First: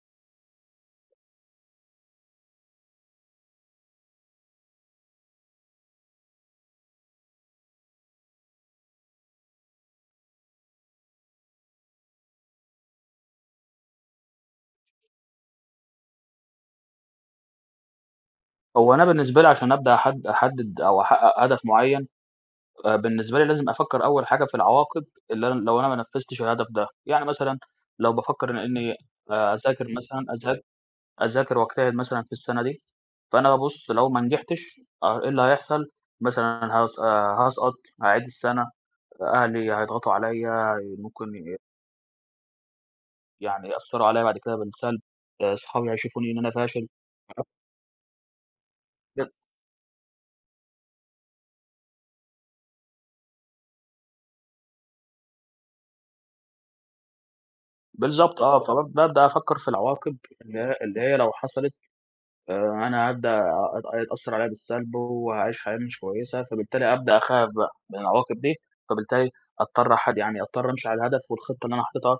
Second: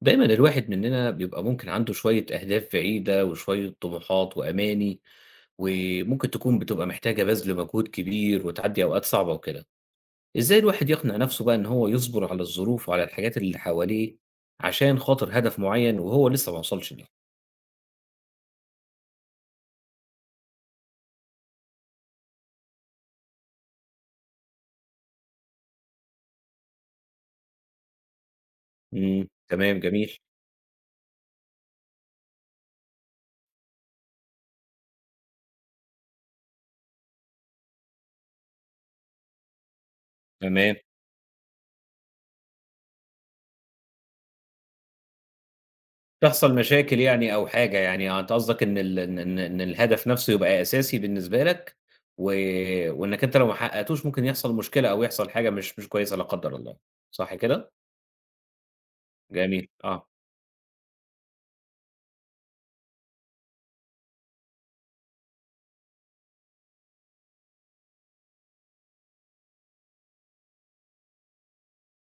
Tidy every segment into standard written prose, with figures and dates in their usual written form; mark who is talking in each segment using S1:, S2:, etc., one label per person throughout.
S1: دايمًا الواحد مننا بيبقى ممكن عنده شوية أهداف بعيدة وشوية طموحات وأماني، وممكن تكون بتبقى محتاجة بَذْل مجهود كبير وتعدّي أوقات صعبة وكده. إزاي الواحد يقنع نَفْسه بقى إن هو يصبر على الظروف وعلى الحاجات اللي حواليه عشان خاطر هدف معيّن وهو لسه ما وصلش ليه؟
S2: هو أنا بالنسبة لي عشان أبدأ أحدد أو أحقق هدف معين، بالنسبة لي لازم أفكر أول حاجة في العواقب اللي أنا لو أنا ما نفذتش الهدف ده، يعني مثلًا لو بافكر إن إني
S1: إمم، تمام،
S2: أذاكر
S1: جميل،
S2: مثلًا أذاكر وأجتهد مثلًا في السنة دي، فأنا بابُص لو ما نجحتش، إيه اللي هيحصل، مثلًا هاسقط، هاعيد السنة، أهلي هيضغطوا عليَّ،
S1: تمام.
S2: ممكن يعني يأثّروا عليَّ بعد كده بالسلب، صحابي هيشوفوني إن أنا
S1: تحصل
S2: فاشل.
S1: مشاكل يعني أو حاجة، يعني آه، أنت قصدك إن ال إن إن إن الهدف نفسه يبقى أساسي بالنسبة لك، و وإنك أنت لو ما حققتوش ممكن يحصل مشكلة أو يحصل حاجة مش كويسة لا قدر الله، صح كده؟
S2: بالضبط آه، فبابدأ أفكّر
S1: جميل،
S2: في
S1: آه،
S2: العواقب اللي هي لو حصلت، أنا هابدأ أ هيتأثّر عليّا بالسلب وهاعيش حياة مش كويسة، فبالتالي أبدأ أخاف بقى من العواقب دي، فبالتالي أضطر أحد يعني أضطر أمشي على الهدف والخطة اللي أنا حاططها،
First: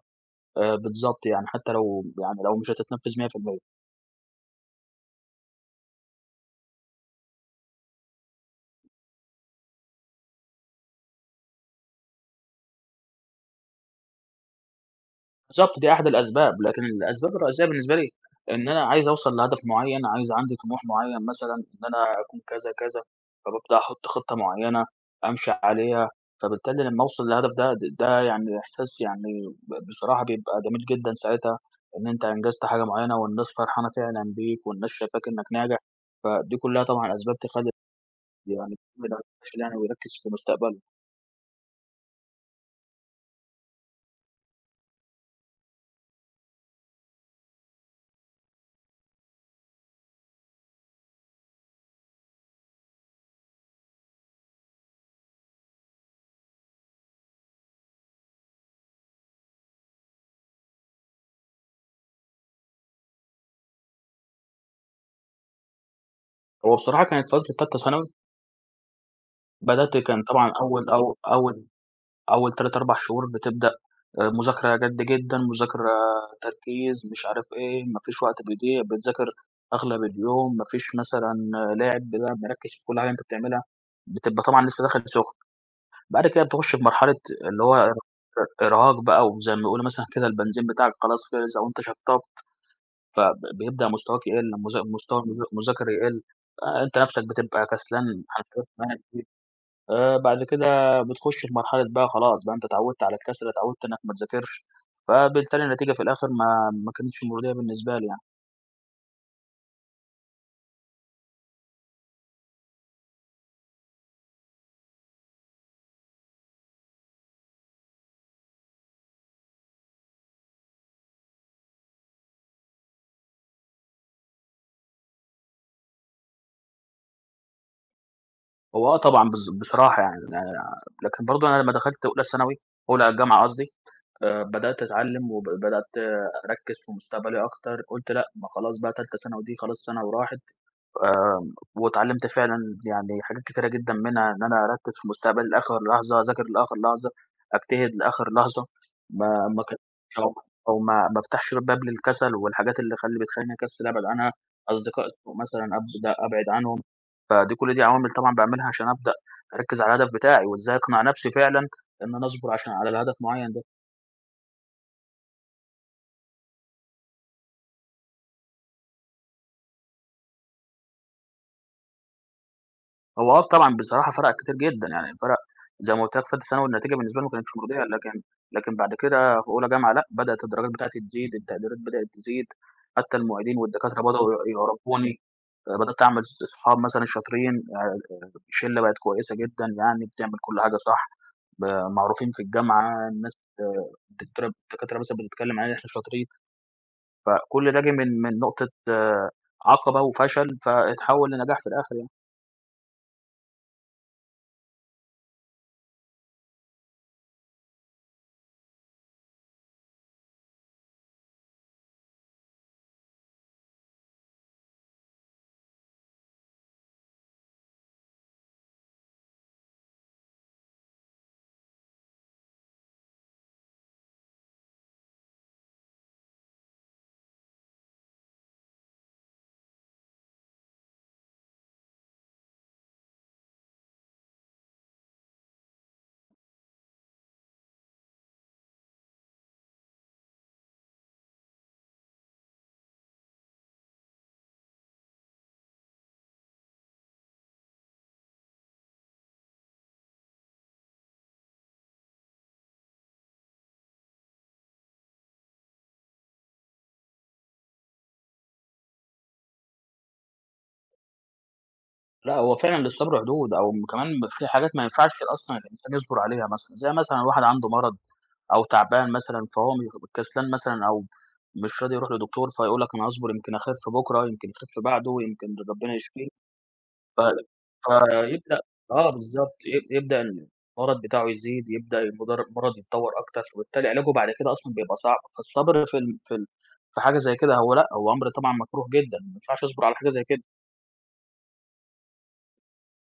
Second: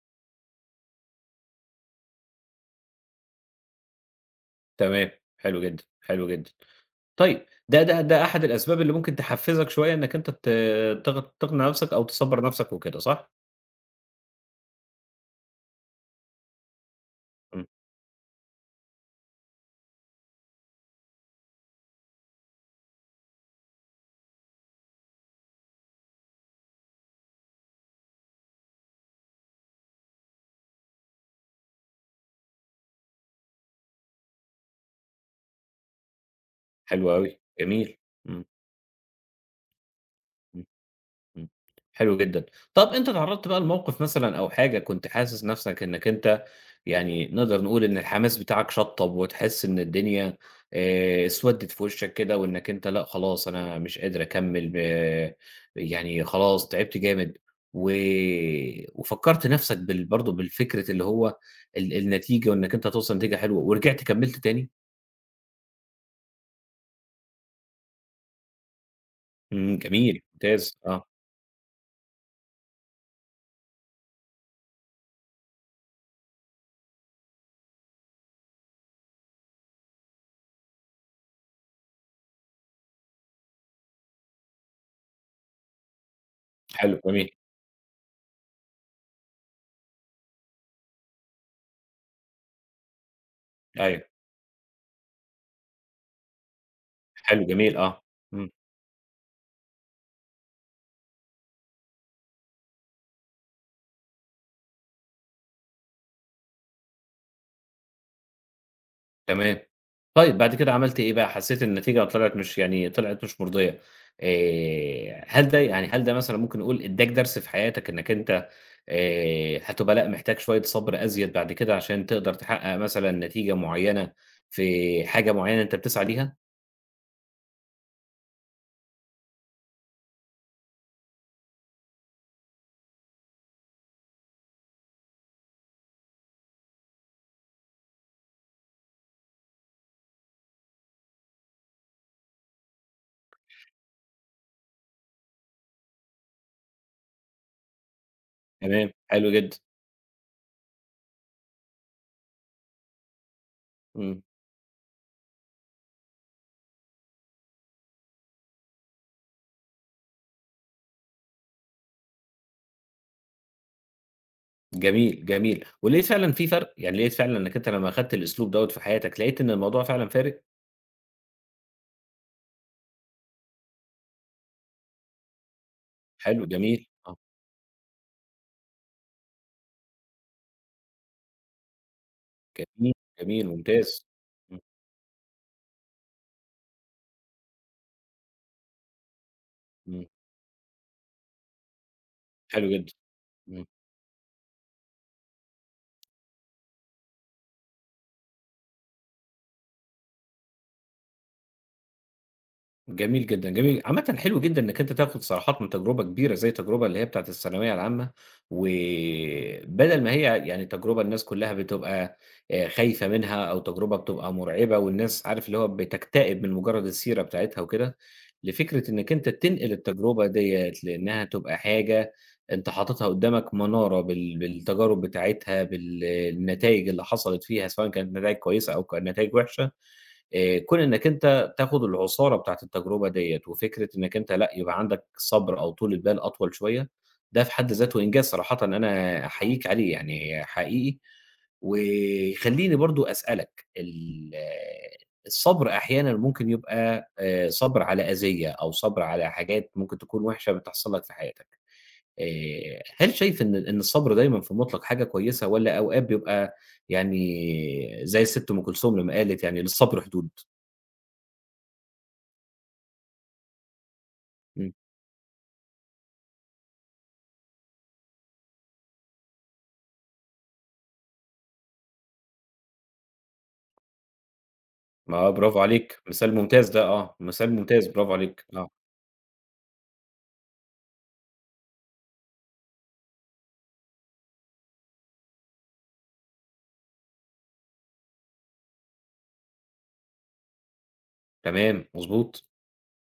S2: بالضبط يعني، حتى لو يعني لو مش هتتنفّذ 100%.
S1: تمام، حلو جدًا، حلو جدًا. طيب ده أحد الأسباب اللي ممكن تحفزك شوية إنك أنت ت تق تقنع نفسك أو تصبّر نفسك وكده، صح؟
S2: بالضبط، دي أحد الأسباب، لكن الأسباب الرئيسية
S1: إمم،
S2: بالنسبة لي إن أنا عايز أوصل لهدف معيّن، عايز عندي طموح معيّن مثلًا إن أنا أكون كذا، كذا، فبابدأ أحُط خطة معيّنة أمشي عليها، فبالتالي لمّا أوصل للهدف ده يعني إحساس يعني بصراحة بيبقى جميل جدًا ساعتها، إن أنت أنجزت حاجة معيّنة والناس فرحانة فعلًا بيك والناس شايفاك إنّك ناجح، فدي كُلّها
S1: حلو
S2: طبعًا أسباب
S1: أوي،
S2: تخلّي
S1: جميل، إمم،
S2: يعني الواحد يفشل يعني ويركّز في
S1: إمم.
S2: مستقبله.
S1: إمم، حلو جدًا. طب أنت اتعرّضت بقى لموقف مثلًا أو حاجة كنت حاسس نَفْسك إنّك أنت يعني نقدر نقول إن الحماس بتاعك شطّب وتحس إن الدنيا اسودِّت في وشّك كده وإنّك أنت لأ خلاص أنا مش قادر أكمّل يعني خلاص تعبت جامد و وفكّرت نَفْسك برضه بالفكرة اللي هو النتيجة وإنّك أنت هتوصل لنتيجة حلوة ورجعت كمّلت تاني؟
S2: هو بصراحة كانت فترة تالتة ثانوي
S1: إمم،
S2: بدأت،
S1: جميل،
S2: كان طبعًا
S1: ممتاز،
S2: أول
S1: آه،
S2: أو أول أول 3، 4 شهور بتبدأ مذاكرة جدًا، مذاكرة تركيز، مش عارف إيه، ما فيش وقت بيضيع، بتذاكر أغلب اليوم، ما فيش مثلًا لعب، لأ مركّز في كل حاجة أنت بتعملها، بتبقى طبعًا لسه داخل سخن. بعد كده بتخش في
S1: حلو،
S2: مرحلة
S1: جميل،
S2: اللي هو إرهاق بقى، وزي ما بيقولوا مثلًا كده البنزين بتاعك خلاص خلص أو أنت شطّبت، فبيبدأ
S1: أيوه،
S2: مستواك يقل، مستوى المذاكرة يقل، أنت نَفْسك
S1: حلو،
S2: بتبقى
S1: جميل، آه،
S2: كسلان عن
S1: إمم.
S2: حاجات. بعد كده بتخُش في مرحلة بقى خلاص بقى أنت اتعوّدت على الكسل، اتعوّدت إنّك ما تذاكرش، فبالتالي النتيجة في الآخر ما كانتش مرضية بالنسبة لي يعني.
S1: تمام. طيب بعد كده عملتِ إيه بقى؟ حسّيتِ إن النتيجة طلعت مش مرضية، هل يعني هل ده مثلًا ممكن نقول ادّاك درس في حياتك إنّك أنت هتبقى لأ محتاج شوية صبر أزيد بعد كده عشان تقدر تحقق مثلًا نتيجة معيّنة في حاجة معيّنة أنت بتسعى ليها؟
S2: هو آه طبعًا بصراحة يعني أنا، لكن برضه أنا لمّا دخلت أولى ثانوي، أولى الجامعة قصدي، بدأت أتعلّم وب بدأت أركّز في مستقبلي أكتر، قُلت لأ، ما خلاص بقى تالتة ثانوي دي خلاص سَنة وراحت. واتعلّمت فعلًا يعني حاجات كتيرة جدًا منها إن أنا أركّز في مستقبلي لآخر لحظة، أذاكر لآخر لحظة، أجتهد لآخر لحظة،
S1: تمام، حلو
S2: ما
S1: جدًا،
S2: ما ك- أو أو ما ما أفتحش باب للكسل والحاجات اللي بتخلّيني أكسّل أبعد
S1: إمم،
S2: عنها، أصدقاء سوء مثلًا أبدأ أبعد عنهم، فدي كل دي عوامل طبعًا باعملها عشان أبدأ أركّز على الهدف بتاعي، وإزاي أقنع نَفْسي فعلًا إن أنا أصبر على الهدف معيّن ده.
S1: جميل، جميل. ولقيت فعلًا في فرق؟ يعني لقيت فعلًا إنّك أنت لمّا أخدت الأسلوب دوّة في حياتك لقيت إن الموضوع فعلًا فارق؟
S2: هو آه طبعًا بصراحة فرَق كتير جدًا، يعني فرَق زي ما قُلت لك في
S1: حلو،
S2: تالتة ثانوي
S1: جميل،
S2: النتيجة
S1: آه،
S2: بالنسبة لي ما كانتش مرضية، لكن لكن بعد كده في أولى جامعة لأ، بدأت الدرجات بتاعتي تزيد، التقديرات بدأت تزيد،
S1: جميل،
S2: حتى
S1: جميل،
S2: المعيدين والدكاترة
S1: ممتاز.
S2: بدأوا ي
S1: إمم،
S2: يعرفوني، بدأت أعمل صحاب مثلًا شاطرين، يعني الشلة بقت كويسة جدًا
S1: إمم،
S2: يعني بتعمل كل حاجة صح، ب معروفين في
S1: حلو جدًا،
S2: الجامعة، الناس
S1: إمم.
S2: آه، الدكاترة مثلًا بتتكلم علينا إن إحنا شاطرين، فكل ده جِه من نقطة آه، عقبة وفشل، فاتحوّل لنجاح في الآخر يعني.
S1: جميل جدًا، جميل. عامةً حلو جدًا إنّك أنت تاخد صراحات من تجربة كبيرة زي التجربة اللي هي بتاعة الثانوية العامة، وبدل ما هي يعني تجربة الناس كلّها بتبقى خايفة منها أو تجربة بتبقى مرعبة والناس عارف اللي هو بتكتئب من مجرّد السيرة بتاعتها وكده، لفكرة إنّك أنت تنقل التجربة ديّة لإنّها تبقى حاجة أنت حاططها قدّامك منارة بالتجارب بتاعتها، بالنتايج اللي حصلت فيها سواء كانت نتايج كويسة أو نتايج وحشة، كون إنّك أنت تاخد العُصارة بتاعة التجربة ديّة، وفكرة إنّك أنت لأ، يبقى عندك صبر أو طولة بال أطول شوية، ده في حد ذاته إنجاز صراحةً أنا أحييك عليه يعني حقيقي، ويخلّيني برضه أسألك الصبر أحيانًا ممكن يبقى صبر على أذية أو صبر على حاجات ممكن تكون وِحشة بتحصل لك في حياتك، هل شايف إن الصبر دايمًا في المطلق حاجة كويسة والّا أوقات بيبقى يعني زي السِت أم كلثوم لمّا قالت يعني للصبر حدود؟
S2: لأ، هو فعلًا للصبر حدود، أو كمان في حاجات
S1: إمم.
S2: ما ينفعش أصلًا الإنسان يصبر عليها مثلًا، زي مثلًا واحد عنده مرض أو تعبان مثلًا، فهو كسلان مثلًا أو مش راضي يروح لدكتور، فيقول لك أنا هاصبر يمكن أخف بكرة، يمكن أخف بعده،
S1: ما آه،
S2: يمكن
S1: برافو
S2: ربنا
S1: عليك،
S2: يشفيه،
S1: مثال ممتاز ده آه،
S2: ف
S1: مثال ممتاز برافو عليك،
S2: فيبدأ
S1: آه،
S2: آه بالضبط، يبدأ المرض بتاعه يزيد، يبدأ المرض يتطور أكتر، فبالتالي علاجه بعد كده أصلًا بيبقى صعب، فالصبر في حاجة زي كده هو لأ، هو أمر طبعًا مكروه جدًا، ما ينفعش أصبر على حاجة زي كده،
S1: تمام، مضبوط،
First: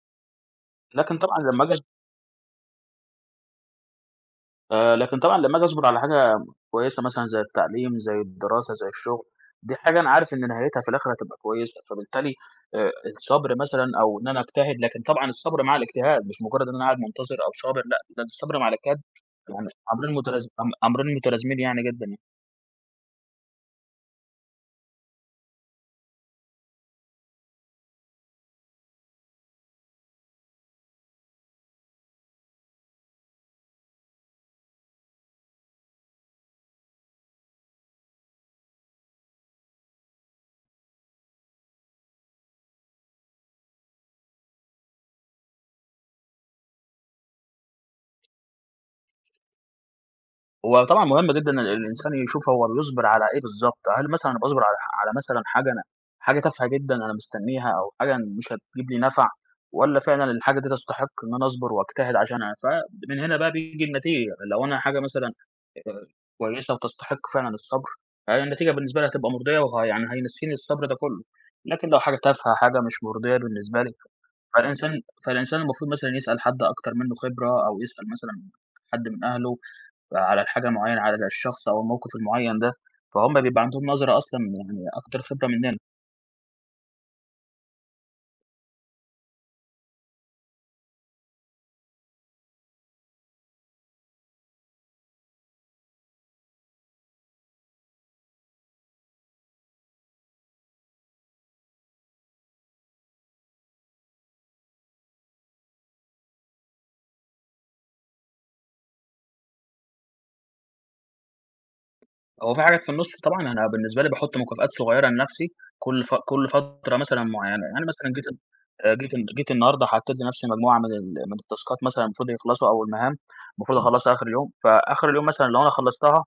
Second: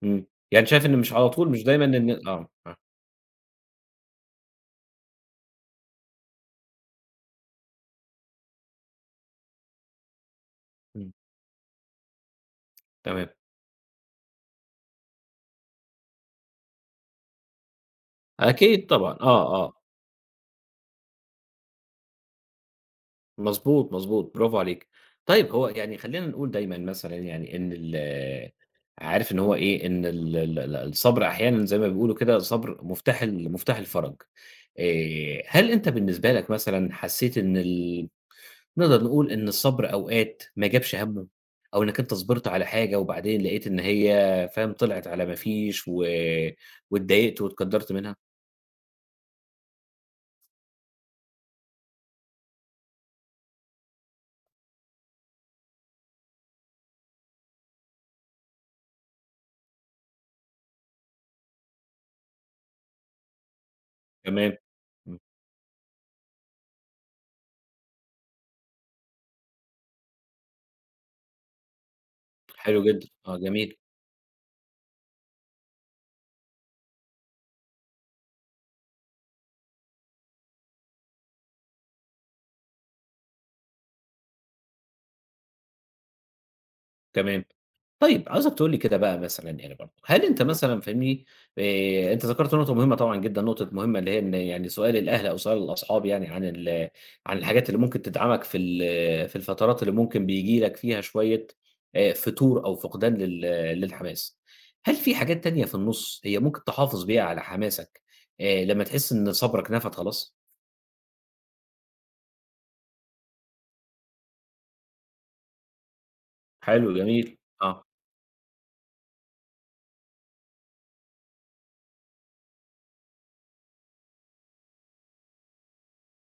S1: إمم، يعني شايف إن مش
S2: لكن
S1: على
S2: طبعًا
S1: طول مش
S2: لمّا
S1: دايمًا
S2: آجي
S1: إن آه، آه،
S2: لكن طبعًا لمّا آجي أصبر على حاجة كويسة مثلًا زي التعليم، زي الدراسة، زي الشغل، دي حاجة أنا عارف إن نهايتها في الآخر
S1: إمم،
S2: هتبقى كويسة، فبالتالي آآ
S1: تمام،
S2: الصبر مثلًا أو إن أنا أجتهد، لكن طبعًا الصبر مع الاجتهاد، مش مجرّد إن أنا قاعد منتظر أو صابر لأ، ده الصبر مع
S1: أكيد
S2: الاجتهاد
S1: طبعًا، آه،
S2: يعني
S1: آه،
S2: أمرين متلازمين يعني جدًا يعني.
S1: مضبوط، مضبوط، برافو عليك، طيب هو يعني خلّينا نقول دايمًا مثلًا يعني إن ال عارف إن هو إيه، إن ال ال ال الصبر أحيانًا زي ما بيقولوا كده الصبر مفتاح مفتاح الفرج، هل أنت بالنسبة لك مثلًا حسيت إن ال نقدر نقول إن الصبر أوقات ما جابش همّه، أو إنّك أنت صبرت على حاجة وبعدين لقيت إن هي فاهم، طلعت على ما فيش واتضايقت واتقدّرت منها،
S2: هو طبعًا مهم جدًا إن الإنسان يشوف هو بيصبر على إيه بالضبط، هل مثلًا أنا باصبر على مثلًا حاجة تافهة جدًا أنا مستنيها أو حاجة مش هتجيب لي نفع، والّا فعلًا الحاجة دي تستحق إن أنا أصبر وأجتهد عشانها، فمن هنا بقى بييجي النتيجة.
S1: تمام،
S2: لو أنا حاجة
S1: إمم،
S2: مثلًا آآ كويسة وتستحق فعلًا الصبر، فهي النتيجة بالنسبة لي هتبقى مرضية، يعني هينسيني الصبر ده كُلّه، لكن لو حاجة تافهة، حاجة
S1: حلو
S2: مش
S1: جدًا، آه
S2: مرضية
S1: جميل.
S2: بالنسبة لي، فالإنسان المفروض مثلًا يسأل حد أكتر منّه خبرة أو يسأل مثلًا حد من أهله على الحاجة المعيّنة، على الشخص أو الموقف المعيّن ده، فهُم بيبقى عندهم نظرة أصلًا يعني أكتر خبرة مننا.
S1: تمام. طيب عاوزك تقول لي كده بقى مثلًا يعني برضه، هل أنت مثلًا فاهمني، أنت ذكرت نقطة مهمة طبعًا جدًا، نقطة مهمة اللي هي إن يعني سؤال الأهل أو سؤال الأصحاب يعني عن الحاجات اللي ممكن تدعمك في الفترات اللي ممكن بييجي لك فيها شوية فتور أو فقدان للحماس. هل في حاجات تانية في النُص هي ممكن تحافظ بيها على حماسك لمّا تحس إن صبرك نفد خلاص؟
S2: هو في حاجات في النُص طبعًا أنا بالنسبة لي باحُط مكافآت صغيّرة لنَفْسي كل
S1: حلو،
S2: فترة مثلًا
S1: جميل،
S2: معيّنة،
S1: آه.
S2: يعني مثلًا جيت النهارده حطّيت لنَفْسي مجموعة من ال، من التاسكات مثلًا المفروض يخلصوا أو المهام المفروض أخلّصها آخِر اليوم، فآخِر اليوم مثلًا لو أنا خلّصتها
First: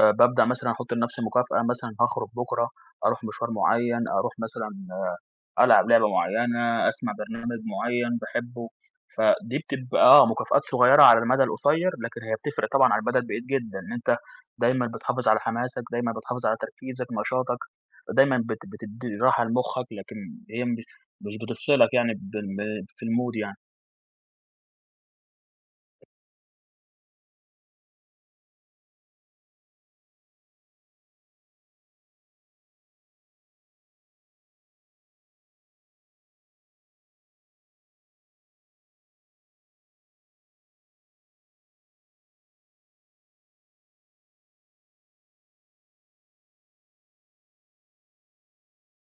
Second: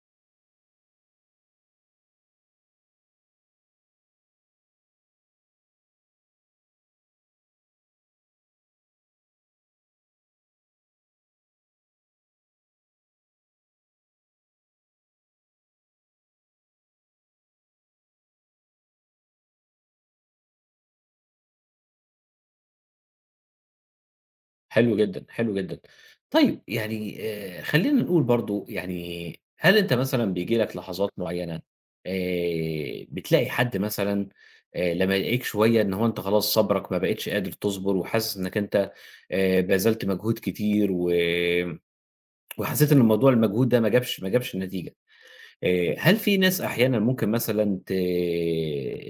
S2: بابدأ مثلًا أحُط لنَفْسي مكافأة مثلًا هاخرج بكرة، أروح مشوار معيّن، أروح مثلًا ألعب لعبة معيّنة، أسمع برنامج معيّن باحبه، فدي بتبقى آه، مكافآت صغيّرة على المدى القصيّر، لكن هي بتفرق طبعًا على المدى البعيد جدًا، إن أنت دايمًا بتحافظ على حماسك، دايمًا بتحافظ على تركيزك، نشاطك، دايمًا بتدّي راحة لمخّك، لكن هي مش بتفصلك يعني في الmood يعني.
S1: حلو جدًا، حلو جدًا. طيب يعني خلّينا نقول برضه يعني هل أنت مثلًا بييجي لك لحظات معيّنة بتلاقي حد مثلًا لمّا يلاقيك شوية إن هو أنت خلاص صبرك ما بقيتش قادر تصبر وحاسس إنّك أنت بذلت مجهود كتير وحسيت إن المجهود ده ما جابش النتيجة، هل في ناس أحيانًا ممكن مثلًا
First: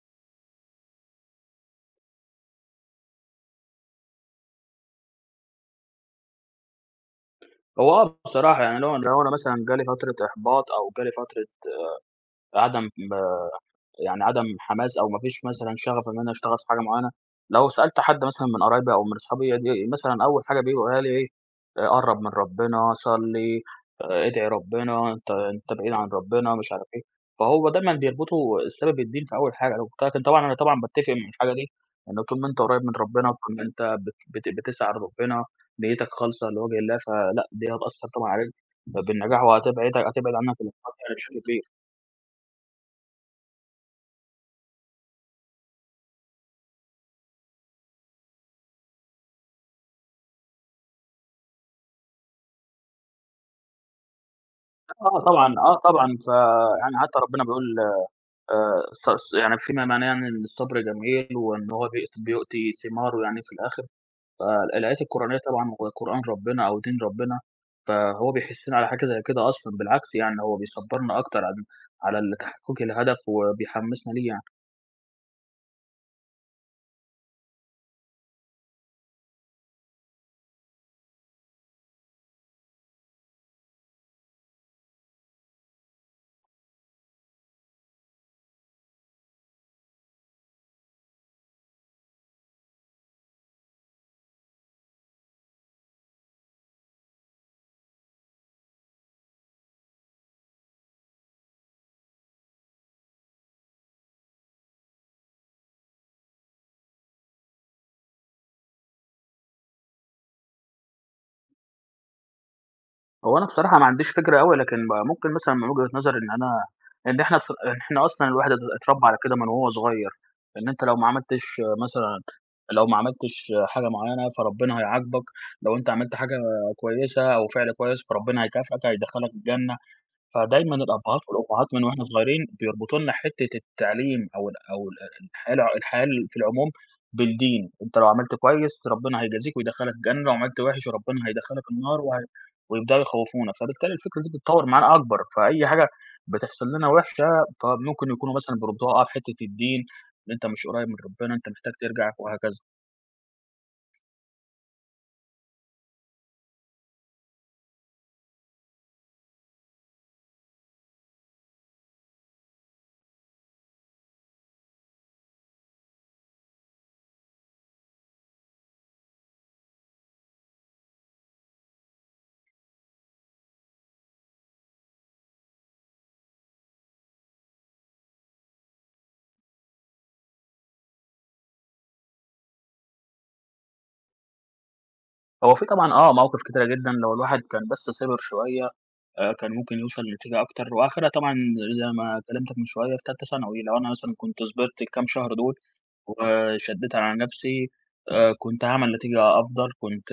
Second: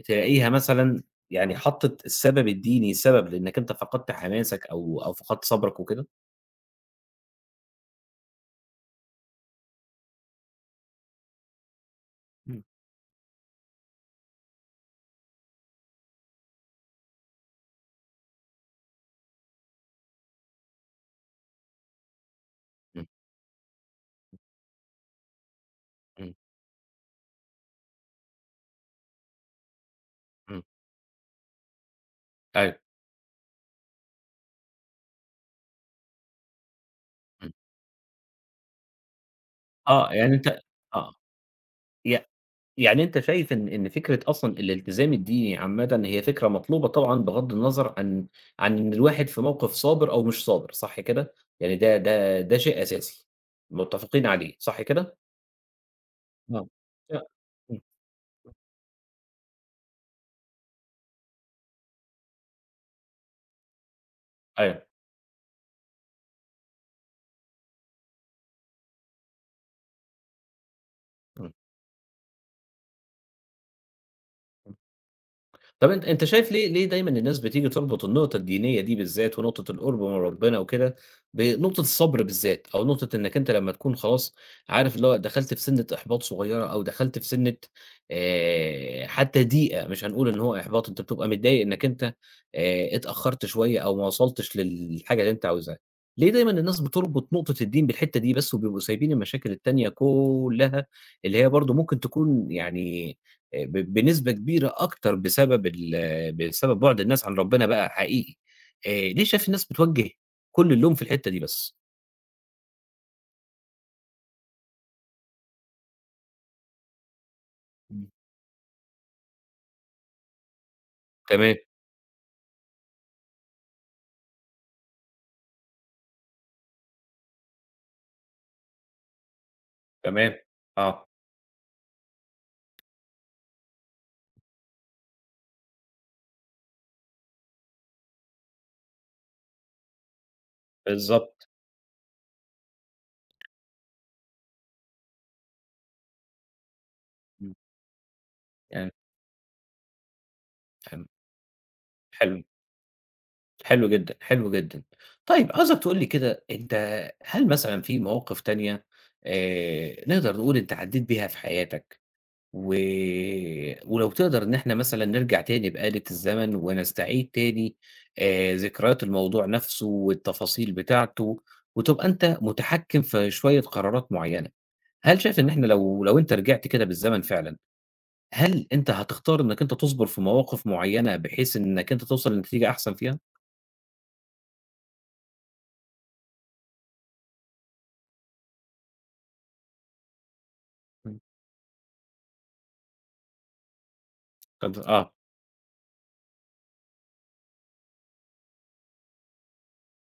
S1: تلاقيها مثلًا يعني حطّت السبب الديني سبب لإنّك أنت فقدت حماسك أو فقدت صبرك وكده؟
S2: هو آه، بصراحة يعني لو لو أنا مثلًا جالي فترة إحباط أو جالي فترة عدم، يعني عدم حماس أو ما فيش مثلًا شغف إن أنا أشتغل في حاجة معيّنة، لو سألت حد مثلًا من قرايبي أو من أصحابي دي مثلًا أول حاجة بيقولها لي إيه، قرّب من ربنا،
S1: إمم،
S2: صلّي، ادعي ربنا، أنت بعيد عن
S1: إمم،
S2: ربنا، مش عارف إيه، فهو دايمًا بيربطوا السبب الدين في أول حاجة، أنا قُلت لك إن طبعًا أنا
S1: إمم،
S2: طبعًا باتّفق مع الحاجة دي، إن طول ما أنت
S1: أيوه،
S2: قريّب من ربنا، طول ما أنت بت بت بتسعى لربنا، نيّتك خالصة لوجه الله، فلأ
S1: إمم،
S2: دي هتأثّر طبعًا عليك بالنجاح، وهتبعدك
S1: آه
S2: هتبعد
S1: يعني
S2: عنك
S1: أنت
S2: الأشخاص
S1: آه،
S2: يعني بشكل كبير.
S1: ي يعني أنت شايف إن فكرة أصلًا الالتزام الديني عامةً هي فكرة مطلوبة طبعًا بغض النظر عن إن الواحد في موقف صابر أو مش صابر، صح كده؟ يعني ده شيء أساسي، متفقين عليه، صح كده؟
S2: آه طبعًا، آه طبعًا،
S1: آه،
S2: فيعني حتى
S1: أ
S2: ربنا بيقول
S1: إمم،
S2: ص ص يعني فيما معناه يعني إن الصبر جميل وإن هو بيؤتي ثماره يعني في الآخر،
S1: أيوه،
S2: فالآيات القرآنية طبعًا هو قرآن ربنا أو دين ربنا، فهو بيحسّنا على حاجة زي كده أصلًا، بالعكس يعني هو بيصبّرنا أكتر
S1: إمم.
S2: على تحقيق الهدف وبيحمّسنا ليه يعني.
S1: إمم. طب أنت شايف ليه دايمًا الناس بتيجي تربط النقطة الدينية دي بالذات ونقطة القرب من ربنا وكده، بنقطة الصبر بالذات، أو نقطة إنك أنت لمّا تكون خلاص عارف اللي هو دخلت في سِنّة إحباط صغيرة أو دخلت في سِنّة حتى ضيقة، مش هنقول إن هو إحباط، أنت بتبقى متضايق إنك أنت اتأخرت شوية أو ما وصلتش للحاجة اللي أنت عاوزها. ليه دايمًا الناس بتربط نقطة الدين بالحتة دي بس وبيبقوا سايبين المشاكل التانية كلّها اللي هي برضه ممكن تكون يعني ب بنسبة كبيرة أكتر بسبب بسبب بُعد الناس عن ربنا بقى حقيقي. ليه شايف الناس بتوجّه كل اللوم في الحتّة دي بس؟
S2: هو أنا بصراحة ما عنديش فكرة أوي، لكن ممكن مثلًا من وجهة نظري إن أنا، إن إحنا
S1: إمم.
S2: أصلًا الواحد اتربى على كده من وهو صغير، إن أنت لو ما عملتش
S1: تمام،
S2: مثلًا، لو ما عملتش حاجة معيّنة فربنا هيعاقبك، لو أنت عملت حاجة كويسة أو فعل كويس فربنا هيكافئك، هيدخّلك الجنة.
S1: تمام،
S2: فدايمًا
S1: آه،
S2: الأبهات والأمهات من وإحنا صغيرين بيربطوا لنا حتّة التعليم أو الحياة في العموم بالدين، أنت لو عملت كويس ربنا هيجازيك ويدخّلك الجنة، وعملت وِحِش ربنا
S1: بالضبط.
S2: هيدخّلك النار ويبدأوا يخوّفونا، فبالتالي الفكرة دي بتتطوّر معانا أكبر، فأي حاجة بتحصل لنا وِحشة
S1: إمم.
S2: طب ممكن يكونوا مثلًا
S1: يعني
S2: بيربطوها آه بحتّة الدين، إن أنت مش قريّب من
S1: تمام،
S2: ربنا، أنت محتاج ترجع
S1: حلو،
S2: وهكذا.
S1: حلو جدًا، حلو جدًا. طيب عاوزك تقول لي كده أنت هل مثلًا في مواقف تانية نقدر نقول أنت عدّيت بيها في حياتك و ولو تقدر إن إحنا مثلًا نرجع تاني بآلة الزمن ونستعيد تاني ذكريات الموضوع نفسه والتفاصيل بتاعته، وتبقى أنت متحكم في شوية قرارات معيّنة. هل شايف إن إحنا لو أنت رجعت كده بالزمن فعلًا، هل أنت هتختار إنّك أنت تصبر في مواقف معيّنة بحيث إنّك أنت توصل لنتيجة أحسن فيها؟
S2: هو في طبعًا آه، مواقف كتيرة جدًا لو الواحد كان بس صِبِر شوية كان ممكن يوصل لنتيجة أكتر، وآخرها
S1: إمم.
S2: طبعًا زي ما كلمتك من شوية في تالتة ثانوي، لو أنا مثلًا كنت
S1: طب
S2: صبرت الكام
S1: آه،
S2: شهر دول وشدّيت على نَفْسي كنت هاعمل نتيجة أفضل، كنت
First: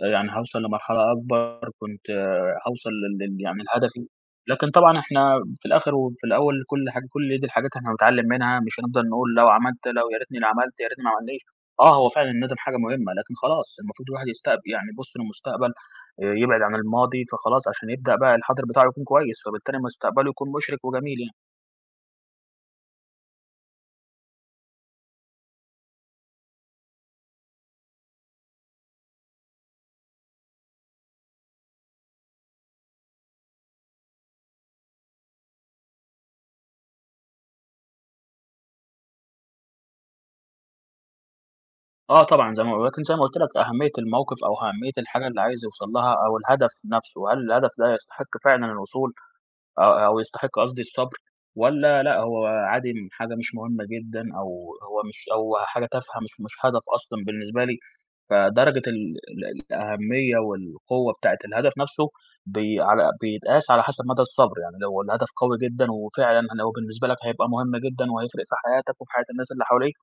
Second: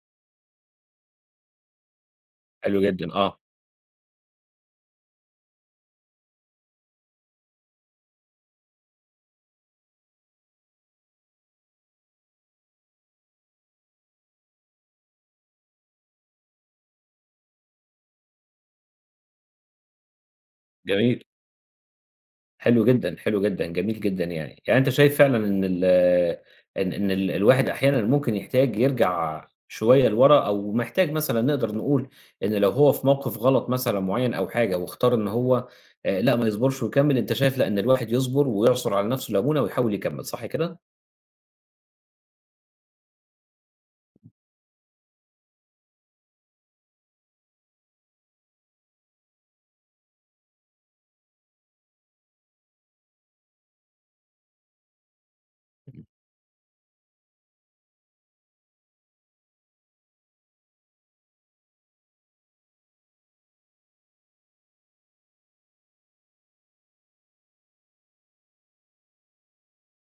S2: يعني هاوصل لمرحلة أكبر، كنت
S1: حلو
S2: هاوصل
S1: جدًا،
S2: لل
S1: آه،
S2: لل يعني لهدفي، لكن طبعًا إحنا في الآخر وفي الأول كل حاجة كل دي الحاجات إحنا بنتعلّم منها، مش هنفضل نقول لو عملت، لو يا ريتني اللي عملت، يا ريتني ما عملناش. آه، هو فعلًا الندم حاجة مهمة، لكن خلاص المفروض الواحد يعني يبُص للمستقبل، يبعد عن الماضي، فخلاص عشان يبدأ بقى الحاضر بتاعه يكون كويس، فبالتالي مستقبله يكون مشرق وجميل
S1: جميل.
S2: يعني.
S1: حلو جدًا، حلو جدًا، جميل جدًا يعني. يعني أنت شايف فعلًا إن ال إن إن ال الواحد أحيانًا ممكن يحتاج يرجع شوية لورا أو محتاج مثلًا نقدر نقول إن لو هو في موقف غلط مثلًا معيّن أو حاجة واختار إن هو لأ ما يصبرش ويكمّل، أنت شايف لأ، إن الواحد يصبر ويعصر على نَفْسه ليمونة ويحاول يكمّل، صح كده؟
S2: آه طبعًا زي ما، لكن زي ما قُلت لك أهمية الموقف أو أهمية الحاجة اللي عايز يوصل لها أو الهدف نَفْسه، هل الهدف ده يستحق فعلًا الوصول؟ آه، أو يستحق قصدي الصبر، والّا لأ هو عادي، حاجة مش مهمة جدًا أو هو مش أو حاجة
S1: إمم.
S2: تافهة مش هدف أصلًا بالنسبة لي، فدرجة ال، الأهمية والقوة بتاعة الهدف نَفْسه بي على بيتقاس على حسب مدى الصبر، يعني لو الهدف قوي جدًا وفعلًا لو بالنسبة لك هيبقى مهم جدًا وهيفرق في حياتك وفي حياة الناس اللي حواليك،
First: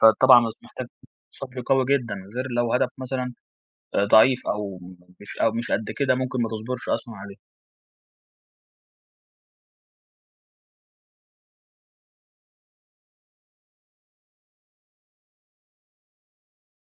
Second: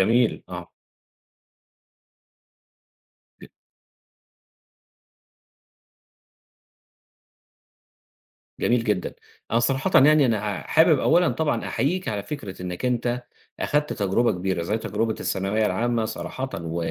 S2: فطبعًا
S1: آه.
S2: محتاج صبر قوي جدًا، غير لو هدف مثلًا ضعيف أو مش قد كده ممكن ما تصبرش أصلًا عليه.
S1: جميل جدًا. أنا صراحةً يعني أنا حابب أولًا طبعًا أحييك على فكرة إنك أنت أخدت تجربة كبيرة زي تجربة الثانوية العامة صراحةً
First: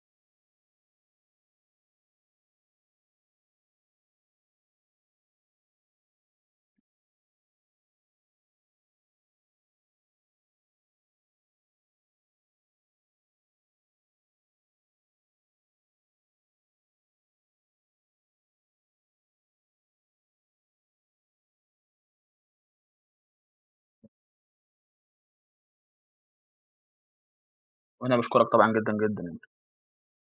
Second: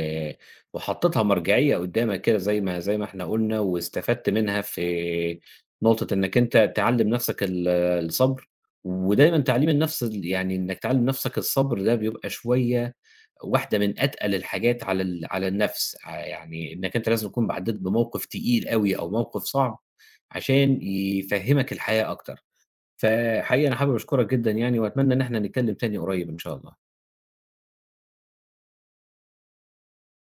S1: وحطيتها مرجعية قدّامك كده زي ما إحنا قُلنا واستفدت منها في نقطة إنك أنت تعلِّم نَفْسك الصبر، ودايمًا تعليم النَفْس يعني إنك تعلِّم نَفْسك الصبر ده بيبقى شوية واحدة من أتقل الحاجات على على النَفْس، يعني إنك أنت لازم تكون عدّيت بموقف تقيل أوي أو موقف صعب عشان يفهّمك الحياة أكتر. فحقيقي أنا حابب أشكرك جدًا يعني وأتمنى إن إحنا نتكلّم تاني قريب إن شاء الله.
S2: وأنا باشكرك طبعًا جدًا، جدًا.